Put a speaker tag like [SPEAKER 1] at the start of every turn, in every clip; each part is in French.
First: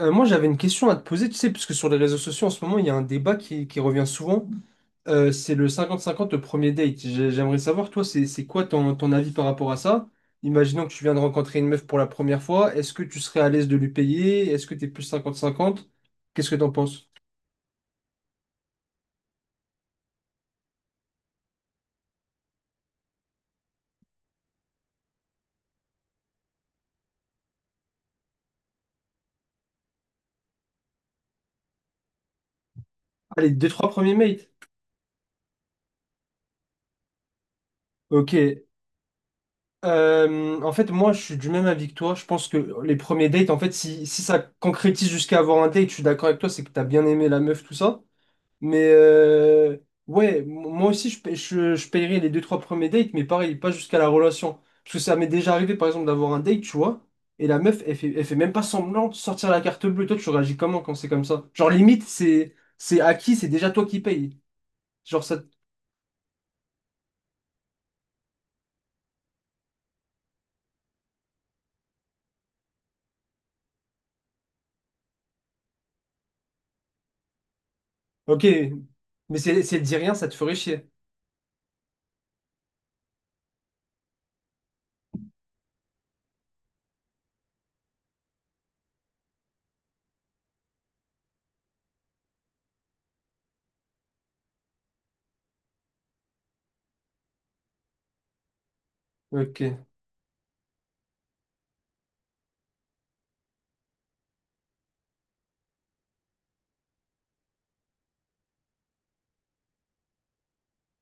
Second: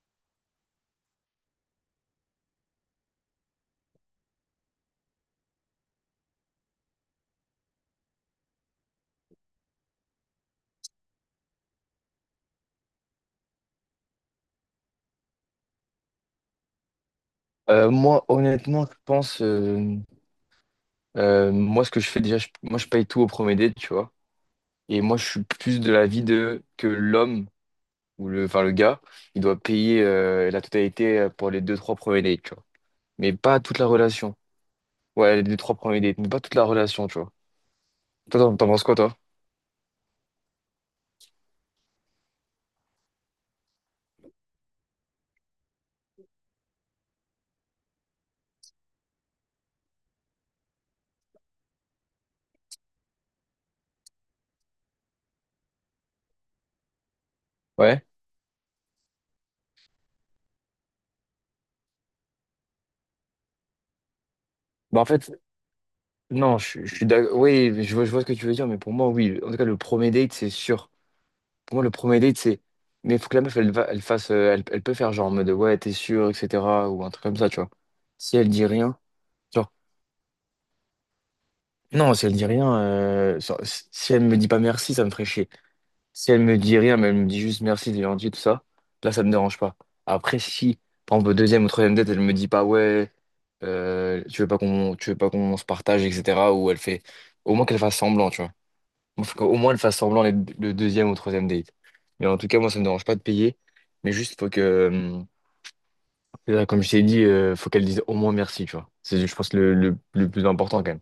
[SPEAKER 1] Moi, j'avais une question à te poser, tu sais, parce que sur les réseaux sociaux, en ce moment, il y a un débat qui revient souvent. C'est le 50-50, le premier date. J'aimerais savoir, toi, c'est quoi ton avis par rapport à ça? Imaginons que tu viens de rencontrer une meuf pour la première fois. Est-ce que tu serais à l'aise de lui payer? Est-ce que t'es plus 50-50? Qu'est-ce que t'en penses?
[SPEAKER 2] Moi, honnêtement, je pense, moi, ce que je fais déjà, moi, je paye tout au premier date, tu vois. Et moi, je suis plus de l'avis de que l'homme ou le, enfin, le gars, il doit payer la totalité pour les deux, trois premiers dates, tu vois. Mais
[SPEAKER 1] Allez,
[SPEAKER 2] pas
[SPEAKER 1] deux,
[SPEAKER 2] toute la
[SPEAKER 1] trois premiers
[SPEAKER 2] relation.
[SPEAKER 1] mates.
[SPEAKER 2] Ouais, les deux, trois premiers dates, mais pas toute la relation, tu vois.
[SPEAKER 1] Ok.
[SPEAKER 2] Toi, t'en penses quoi, toi?
[SPEAKER 1] En fait, moi, je suis du même avis que toi. Je pense que les premiers dates, en fait, si ça concrétise jusqu'à avoir un date, je suis d'accord avec toi, c'est que t'as bien aimé la meuf, tout ça. Mais ouais, moi aussi, je paierais les deux, trois premiers dates, mais pareil, pas jusqu'à la relation. Parce que ça m'est déjà arrivé, par exemple, d'avoir un date, tu vois, et la meuf, elle
[SPEAKER 2] Ouais.
[SPEAKER 1] fait, elle fait même pas semblant de sortir la carte bleue. Toi, tu réagis comment quand c'est comme ça? Genre, limite, c'est acquis, c'est déjà toi qui payes.
[SPEAKER 2] Bah, en
[SPEAKER 1] Genre,
[SPEAKER 2] fait,
[SPEAKER 1] ça.
[SPEAKER 2] non, je suis d'accord. Oui, je vois ce que tu veux dire, mais pour moi, oui. En tout cas, le premier date, c'est sûr. Pour moi, le premier date, c'est. Mais il faut que la meuf, elle fasse. Elle peut faire genre en mode ouais, t'es sûr, etc. Ou un truc comme ça, tu vois. Si
[SPEAKER 1] Ok,
[SPEAKER 2] elle dit rien.
[SPEAKER 1] mais si elle,
[SPEAKER 2] Genre,
[SPEAKER 1] si elle dit rien, ça te ferait chier.
[SPEAKER 2] non, si elle dit rien. Genre, si elle me dit pas merci, ça me ferait chier. Si elle me dit rien, mais elle me dit juste merci, t'es gentil, tout ça, là, ça me dérange pas. Après, si, par exemple, au deuxième ou troisième date, elle me dit pas ouais, tu veux pas qu'on se partage, etc. Ou elle fait. Au moins qu'elle fasse semblant, tu vois. Bon, faut qu'au moins elle
[SPEAKER 1] Ok.
[SPEAKER 2] fasse semblant le deuxième ou troisième date. Mais en tout cas, moi, ça me dérange pas de payer. Mais juste, faut que, là, comme je t'ai dit, faut qu'elle dise au moins merci, tu vois. C'est, je pense, le plus important quand même.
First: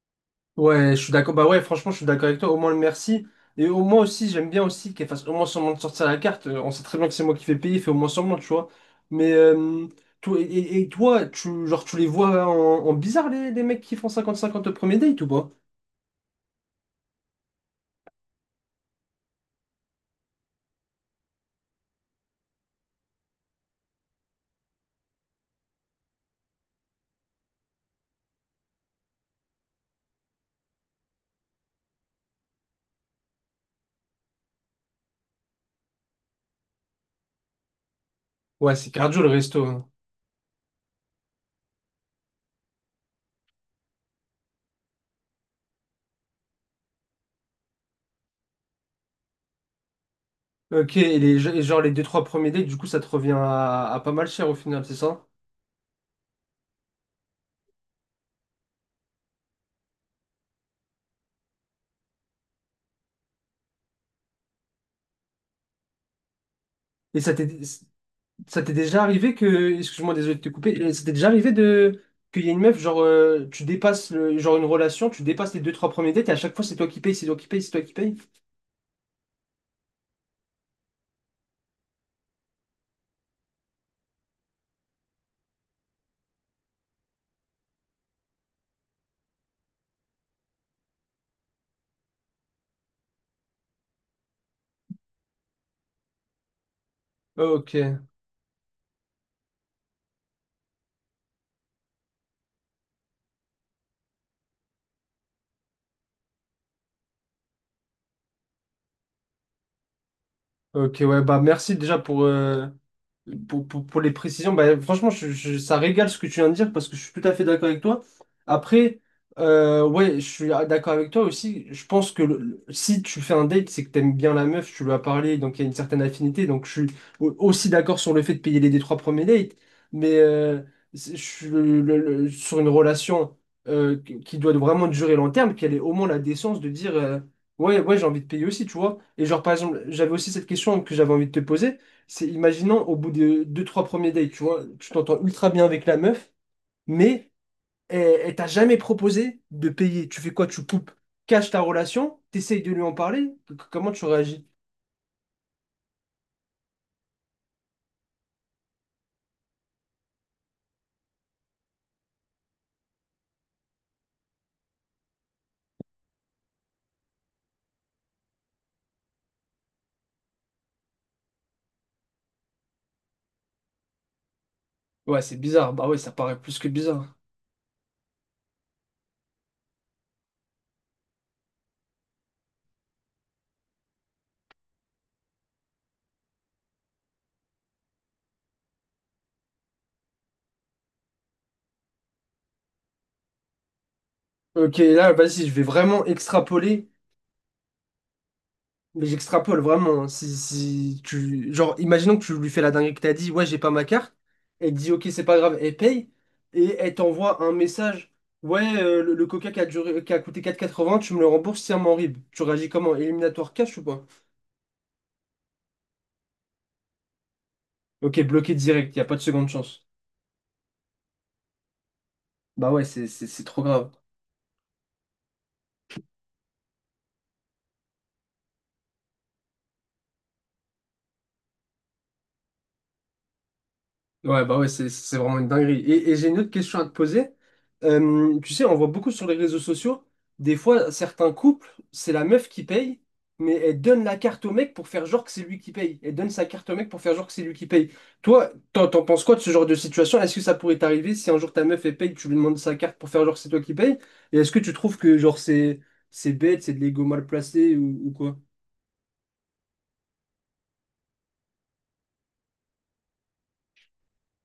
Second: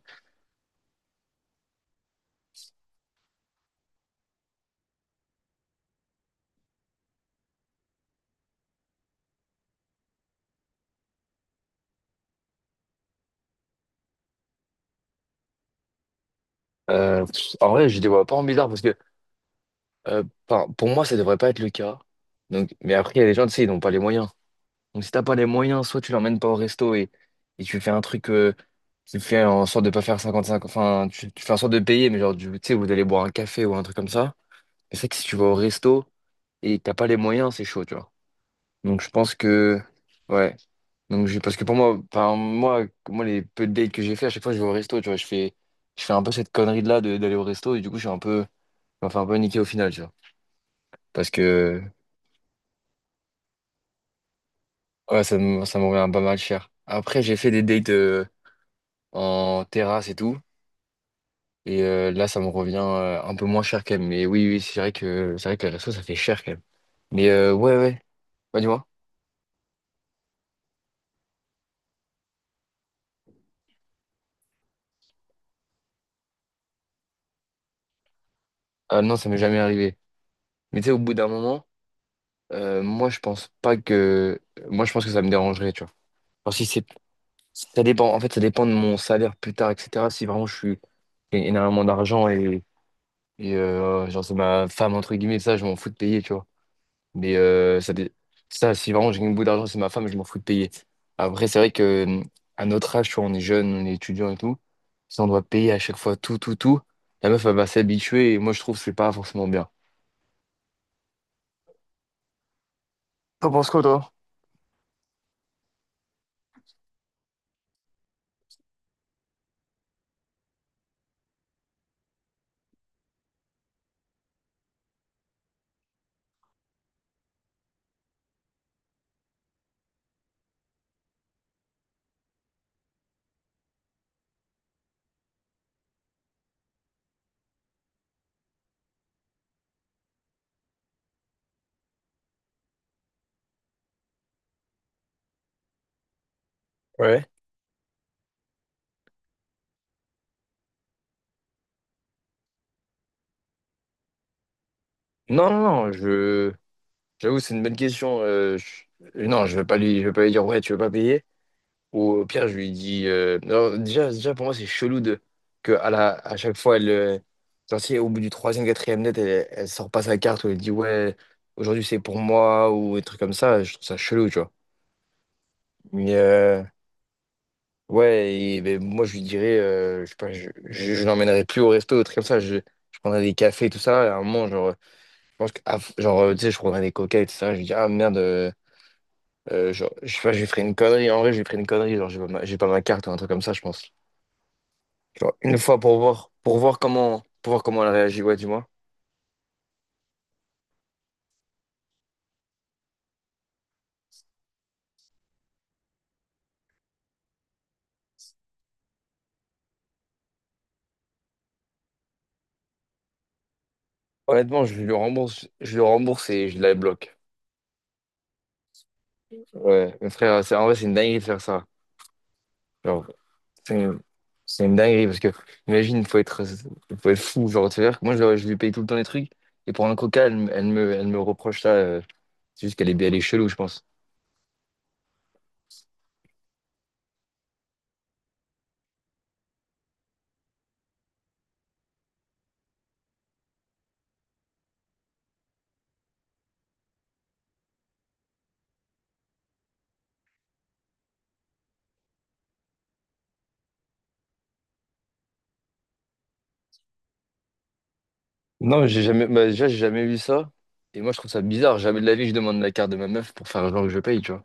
[SPEAKER 1] Ouais, je suis d'accord. Bah ouais, franchement, je suis d'accord avec toi. Au moins le merci. Et au moins aussi, j'aime bien aussi qu'elle fasse au moins semblant de sortir la carte. On sait très bien que c'est moi qui fais payer, fait au moins semblant, tu vois. Mais toi, et toi, genre, tu les vois en bizarre, les mecs qui font 50-50 au premier date ou pas?
[SPEAKER 2] En vrai, je les vois pas en bizarre parce que, euh, enfin, pour moi, ça devrait pas être le cas. Donc, mais après, il y a des gens, tu sais, ils n'ont pas les moyens. Donc, si t'as pas les moyens, soit tu l'emmènes pas au resto et tu fais un truc, tu fais en sorte de pas faire 55, enfin, tu fais en sorte de payer, mais genre, tu sais, vous allez boire un café ou un truc comme ça. C'est vrai que si tu vas au resto et que t'as pas les moyens, c'est chaud, tu vois.
[SPEAKER 1] Ouais, c'est
[SPEAKER 2] Donc je
[SPEAKER 1] cardio le
[SPEAKER 2] pense
[SPEAKER 1] resto,
[SPEAKER 2] que
[SPEAKER 1] hein.
[SPEAKER 2] ouais. Donc j'ai parce que pour moi, enfin moi les peu de dates que j'ai fait, à chaque fois je vais au resto, tu vois, je fais un peu cette connerie de là d'aller au resto et du coup je me fais un peu niquer au final, tu vois.
[SPEAKER 1] Ok,
[SPEAKER 2] Parce
[SPEAKER 1] et genre
[SPEAKER 2] que
[SPEAKER 1] les deux trois premiers dates, du coup, ça te revient à pas mal cher au final, c'est
[SPEAKER 2] ouais,
[SPEAKER 1] ça?
[SPEAKER 2] ça me revient pas mal cher. Après, j'ai fait des dates en terrasse et tout et là ça me revient un peu moins cher quand même. Mais oui oui, c'est vrai que les restos ça fait cher quand même.
[SPEAKER 1] Et
[SPEAKER 2] Mais
[SPEAKER 1] ça t'est...
[SPEAKER 2] ouais ouais, bah
[SPEAKER 1] Ça t'est
[SPEAKER 2] dis-moi.
[SPEAKER 1] déjà arrivé que, excuse-moi, désolé de te couper, ça t'est déjà arrivé de qu'il y ait une meuf, genre, tu dépasses le, genre une relation, tu dépasses les deux, trois premiers dates et à chaque fois c'est toi qui paye, c'est toi qui paye, c'est toi qui paye?
[SPEAKER 2] Ah non, ça m'est jamais arrivé. Mais tu sais, au bout d'un moment. Moi, je pense pas que. Moi, je pense que ça me dérangerait, tu vois. Enfin, si c'est. Ça dépend. En fait, ça dépend de mon salaire plus tard, etc. Si vraiment je suis. J'ai énormément d'argent et, genre, c'est ma femme, entre guillemets, ça, je m'en fous de payer, tu vois. Mais
[SPEAKER 1] Ok,
[SPEAKER 2] ça, si vraiment j'ai une bout d'argent, c'est ma femme, je m'en fous de payer. Après, c'est vrai que. À notre âge, tu vois, on est jeune, on est étudiant et tout. Si on doit payer à chaque fois tout, tout, tout, la meuf, elle va s'habituer et moi, je trouve que c'est pas forcément bien.
[SPEAKER 1] ok, ouais, bah merci déjà pour, euh,
[SPEAKER 2] T'en
[SPEAKER 1] Pour,
[SPEAKER 2] penses quoi,
[SPEAKER 1] pour, pour les
[SPEAKER 2] toi?
[SPEAKER 1] précisions. Bah, franchement, ça régale ce que tu viens de dire parce que je suis tout à fait d'accord avec toi. Après, ouais, je suis d'accord avec toi aussi. Je pense que si tu fais un date, c'est que t'aimes bien la meuf, tu lui as parlé, donc il y a une certaine affinité. Donc je suis aussi d'accord sur le fait de payer les trois premiers dates, mais je suis sur une relation qui doit vraiment durer long terme, qu'elle ait au moins la décence de dire ouais, ouais, j'ai envie de payer aussi, tu vois. Et genre, par exemple, j'avais aussi cette question que j'avais envie de te poser. C'est, imaginons, au bout de deux, trois premiers dates, tu vois, tu t'entends ultra bien avec la meuf,
[SPEAKER 2] Ouais.
[SPEAKER 1] mais elle, elle t'a jamais proposé de payer. Tu fais quoi? Tu coupes, caches ta relation, t'essayes de lui en parler. Comment tu réagis?
[SPEAKER 2] Non, non, non, je. J'avoue, c'est une bonne question. Non, je vais pas lui dire ouais, tu veux pas payer. Ou au pire, je lui dis, non, déjà, déjà, pour moi, c'est chelou de que à chaque fois, elle, genre, si au bout du troisième, quatrième net, elle sort pas sa carte ou elle dit ouais, aujourd'hui c'est pour moi ou des trucs comme ça. Je trouve ça chelou, tu vois.
[SPEAKER 1] Ouais, c'est bizarre. Bah ouais, ça
[SPEAKER 2] Mais
[SPEAKER 1] paraît plus que bizarre.
[SPEAKER 2] ouais, et, ben, moi, je lui dirais, je sais pas, je l'emmènerais plus au resto, des trucs comme ça. Je prendrais des cafés, tout ça. Et à un moment, genre, je pense que, ah, genre, tu sais, je prendrais des coca et tout ça. Je lui dis ah merde. Genre, je sais pas, j'ai pris une connerie. En vrai, j'ai pris une connerie. Genre, j'ai pas ma carte ou un truc comme ça, je pense.
[SPEAKER 1] Ok, là,
[SPEAKER 2] Genre,
[SPEAKER 1] vas-y, je
[SPEAKER 2] une
[SPEAKER 1] vais
[SPEAKER 2] fois pour
[SPEAKER 1] vraiment
[SPEAKER 2] voir, pour voir
[SPEAKER 1] extrapoler.
[SPEAKER 2] comment, pour voir comment elle réagit. Ouais, dis-moi.
[SPEAKER 1] Mais j'extrapole vraiment, hein. Si tu... Genre, imaginons que tu lui fais la dinguerie que t'as dit, ouais, j'ai pas ma carte. Elle te dit, ok, c'est pas grave, elle paye. Et elle t'envoie un message, ouais, le coca qui a coûté 4,80, tu me le rembourses, c'est un rib. Tu réagis comment? Éliminatoire cash ou pas?
[SPEAKER 2] Honnêtement, je lui rembourse et je la bloque.
[SPEAKER 1] Ok, bloqué direct, y a pas de seconde chance.
[SPEAKER 2] Ouais, mais frère, c'est, en vrai, c'est une dinguerie de faire ça.
[SPEAKER 1] Bah ouais,
[SPEAKER 2] Genre,
[SPEAKER 1] c'est trop
[SPEAKER 2] c'est
[SPEAKER 1] grave.
[SPEAKER 2] une, c'est une dinguerie parce que, imagine, faut être fou. Genre, tu veux dire que moi, je lui paye tout le temps les trucs et pour un coca, elle me reproche ça. C'est juste qu'elle est chelou, je pense.
[SPEAKER 1] Ouais, bah ouais, c'est vraiment une dinguerie. Et j'ai une autre question à te poser. Tu sais, on voit beaucoup sur les réseaux sociaux, des fois, certains couples, c'est la meuf qui paye, mais elle donne la carte au mec pour faire genre que c'est lui qui paye. Elle donne sa carte au mec pour faire genre que c'est lui qui paye. Toi, t'en penses quoi de ce genre de situation? Est-ce que ça pourrait t'arriver si un jour ta meuf, elle paye, tu lui demandes sa carte pour faire genre que c'est toi qui paye? Et est-ce que tu trouves que genre c'est bête, c'est de l'ego mal placé ou quoi?
[SPEAKER 2] Non, mais j'ai jamais, bah, déjà, j'ai jamais vu ça. Et moi, je trouve ça bizarre. Jamais de la vie, je demande la carte de ma meuf pour faire genre que je paye, tu vois.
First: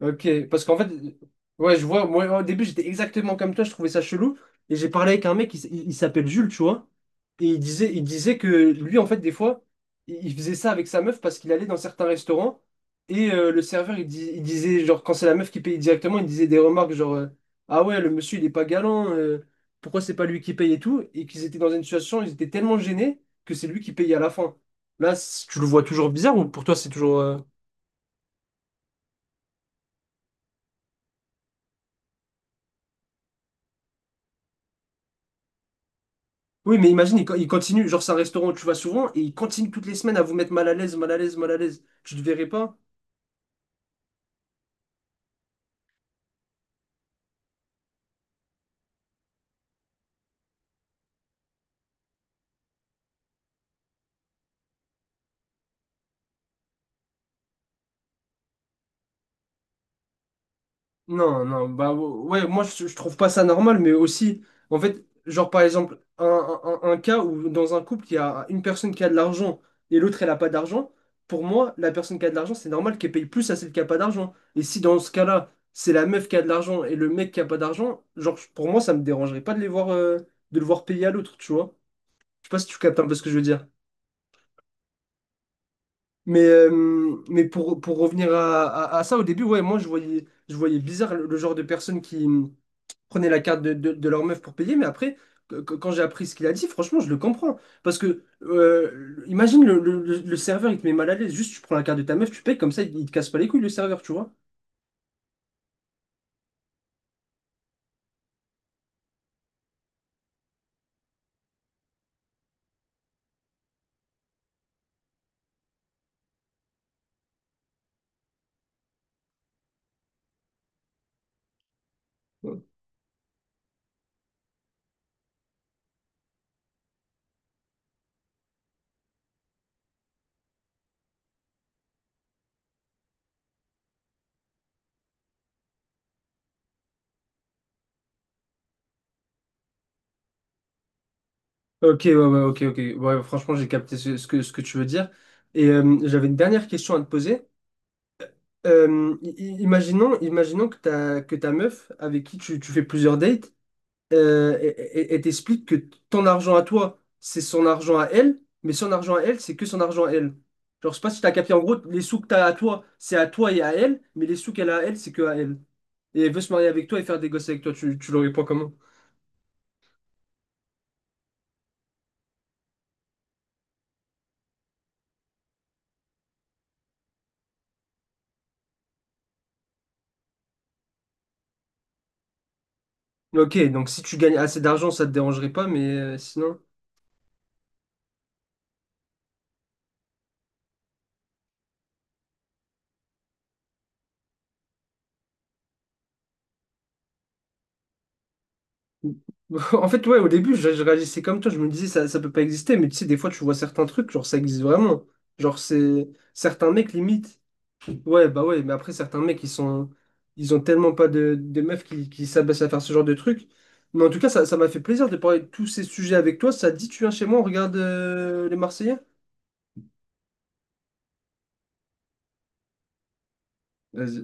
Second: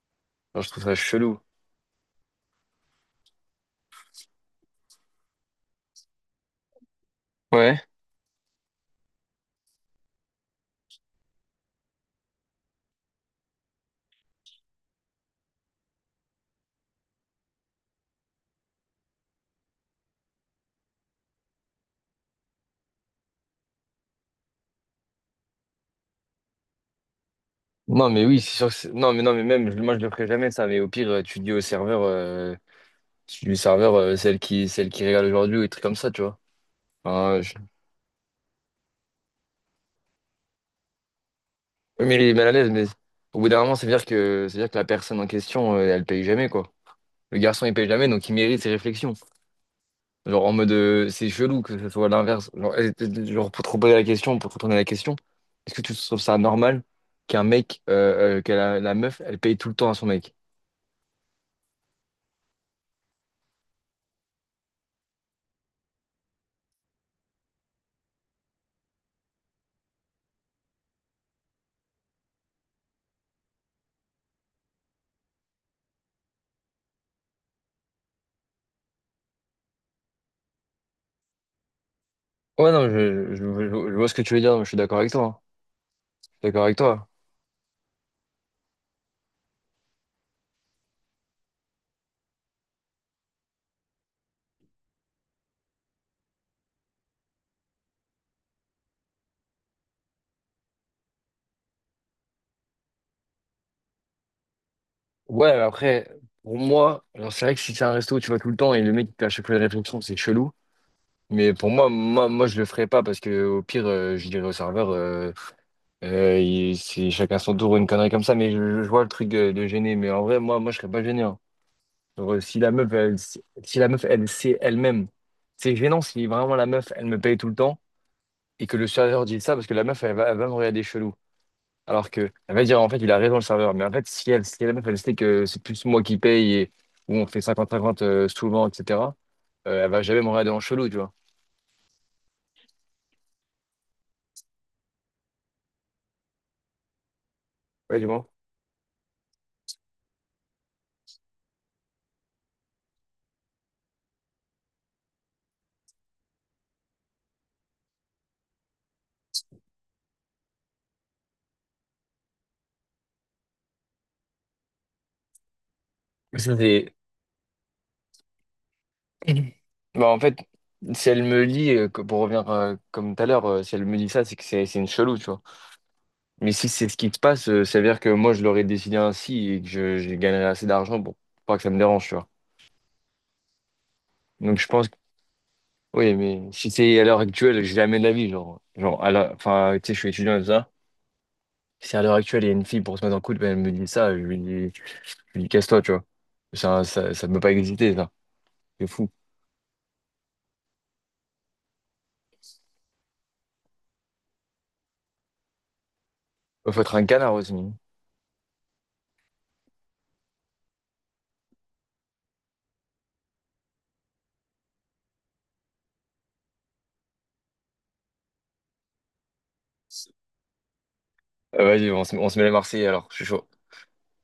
[SPEAKER 1] Ok,
[SPEAKER 2] Genre,
[SPEAKER 1] parce
[SPEAKER 2] je
[SPEAKER 1] qu'en
[SPEAKER 2] trouve
[SPEAKER 1] fait,
[SPEAKER 2] ça chelou.
[SPEAKER 1] ouais, je vois, moi au début j'étais exactement comme toi, je trouvais ça chelou, et j'ai parlé avec un mec, il s'appelle Jules, tu vois, et il
[SPEAKER 2] Ouais.
[SPEAKER 1] disait, il disait que lui, en fait, des fois, il faisait ça avec sa meuf parce qu'il allait dans certains restaurants, et le serveur, il disait, genre, quand c'est la meuf qui paye directement, il disait des remarques genre, ah ouais, le monsieur, il est pas galant, pourquoi c'est pas lui qui paye et tout, et qu'ils étaient dans une situation, ils étaient tellement gênés que c'est lui qui paye à la fin. Tu le vois toujours bizarre, ou pour toi, c'est toujours...
[SPEAKER 2] Non, mais oui, c'est sûr que non, mais non, mais même, moi, je le ferai jamais, ça. Mais au pire, tu dis au serveur, tu dis au serveur, celle qui régale aujourd'hui ou des trucs comme ça, tu vois.
[SPEAKER 1] Oui, mais imagine,
[SPEAKER 2] Enfin,
[SPEAKER 1] il
[SPEAKER 2] je...
[SPEAKER 1] continue, genre c'est un restaurant où tu vas souvent et il continue toutes les semaines à vous mettre mal à l'aise, mal à l'aise, mal à l'aise. Tu
[SPEAKER 2] Mais
[SPEAKER 1] te
[SPEAKER 2] il est
[SPEAKER 1] verrais
[SPEAKER 2] mal à l'aise,
[SPEAKER 1] pas?
[SPEAKER 2] mais au bout d'un moment, ça veut dire que la personne en question, elle paye jamais, quoi. Le garçon, il paye jamais, donc il mérite ses réflexions. Genre en mode c'est chelou que ce soit l'inverse. Genre, pour te reposer la question, pour te retourner la question, est-ce que tu trouves ça normal qu'un mec, que la meuf, elle paye tout le temps à son mec?
[SPEAKER 1] Non, non, bah ouais, ouais, moi je, trouve pas ça normal, mais aussi, en fait, genre par exemple, un cas où dans un couple, il y a une personne qui a de l'argent et l'autre elle a pas d'argent, pour moi, la personne qui a de l'argent, c'est normal qu'elle paye plus à celle qui a pas d'argent. Et si dans ce cas-là, c'est la meuf qui a de l'argent et le mec qui a pas d'argent, genre pour moi, ça me dérangerait pas de les voir, de le voir payer à l'autre, tu vois? Je sais pas si
[SPEAKER 2] Ouais,
[SPEAKER 1] tu
[SPEAKER 2] non,
[SPEAKER 1] captes un peu ce que je
[SPEAKER 2] je, je,
[SPEAKER 1] veux dire.
[SPEAKER 2] je- je vois ce que tu veux dire, mais je suis d'accord avec toi, hein. Je suis d'accord avec toi.
[SPEAKER 1] Mais pour revenir à ça, au début, ouais, moi, je voyais bizarre le genre de personnes qui prenaient la carte de leur meuf pour payer. Mais après, quand j'ai appris ce qu'il a dit, franchement, je le comprends. Parce que, imagine, le serveur, il te met mal à l'aise. Juste, tu prends la carte de ta meuf, tu payes, comme ça, il te casse pas les couilles, le serveur, tu vois.
[SPEAKER 2] Ouais, mais après, pour moi, genre, c'est vrai que si c'est un resto où tu vas tout le temps et le mec il te fait à chaque fois une réflexion, c'est chelou. Mais pour moi, je le ferais pas parce que au pire, je dirais au serveur, c'est chacun son tour, une connerie comme ça, mais je vois le truc de gêner. Mais en vrai, moi je serais pas gêné, hein. Genre, si la meuf, elle sait elle-même, c'est gênant si vraiment la meuf, elle me paye tout le temps et que le serveur dit ça parce que la meuf, elle va me regarder chelou. Alors que, elle va dire, en fait, il a raison le serveur. Mais en fait, si la meuf, elle sait que c'est plus moi qui paye et où on fait cinquante 50 souvent, etc., elle va jamais me regarder en chelou, tu vois.
[SPEAKER 1] Ok, ouais, ouais, ok, ok. Ouais, franchement, j'ai capté ce que tu veux dire. Et j'avais une dernière question à te poser.
[SPEAKER 2] Ouais, du moins.
[SPEAKER 1] Imaginons que que ta meuf, avec qui tu fais plusieurs dates, euh, et, et t'explique que ton argent à toi, c'est son argent à elle, mais son argent à elle, c'est que son argent à elle. Genre, je sais pas si t'as capté, en gros, les sous que t'as à toi, c'est à toi et à elle, mais les sous qu'elle a à elle, c'est que à elle. Et elle veut se
[SPEAKER 2] Ça,
[SPEAKER 1] marier avec
[SPEAKER 2] c'est.
[SPEAKER 1] toi et faire des gosses avec toi, tu l'aurais pas comment?
[SPEAKER 2] Bah, en fait, si elle me lit, pour revenir comme tout à l'heure, si elle me dit ça, c'est que c'est une chelou, tu vois. Mais si c'est ce qui se passe, ça veut dire que moi, je l'aurais décidé ainsi et que je gagnerais assez d'argent pour pas que ça me dérange, tu vois.
[SPEAKER 1] Ok, donc si tu gagnes
[SPEAKER 2] Donc,
[SPEAKER 1] assez
[SPEAKER 2] je pense
[SPEAKER 1] d'argent,
[SPEAKER 2] que,
[SPEAKER 1] ça te dérangerait pas, mais
[SPEAKER 2] oui, mais
[SPEAKER 1] sinon.
[SPEAKER 2] si c'est à l'heure actuelle, jamais de la vie, genre, enfin, tu sais, je suis étudiant et tout ça. Si à l'heure actuelle, il y a une fille pour se mettre en couple, ben elle me dit ça, je lui dis, casse-toi, tu vois. Ça peut pas exister, ça. C'est fou.
[SPEAKER 1] En fait, ouais, au début, je réagissais comme toi, je me disais ça, ça peut pas exister, mais tu sais, des fois, tu vois certains trucs, genre ça existe vraiment. Genre, c'est certains
[SPEAKER 2] Faut
[SPEAKER 1] mecs
[SPEAKER 2] être un canard
[SPEAKER 1] limite.
[SPEAKER 2] aussi.
[SPEAKER 1] Ouais, bah ouais, mais après, certains mecs, ils ont tellement pas de meufs qui s'abaissent à faire ce genre de truc. Mais en tout cas, ça m'a fait plaisir de parler de tous ces sujets avec toi. Ça te dit, tu viens chez moi, on regarde les Marseillais?
[SPEAKER 2] Vas-y, on se met les Marseillais alors, je suis chaud.
[SPEAKER 1] Vas-y.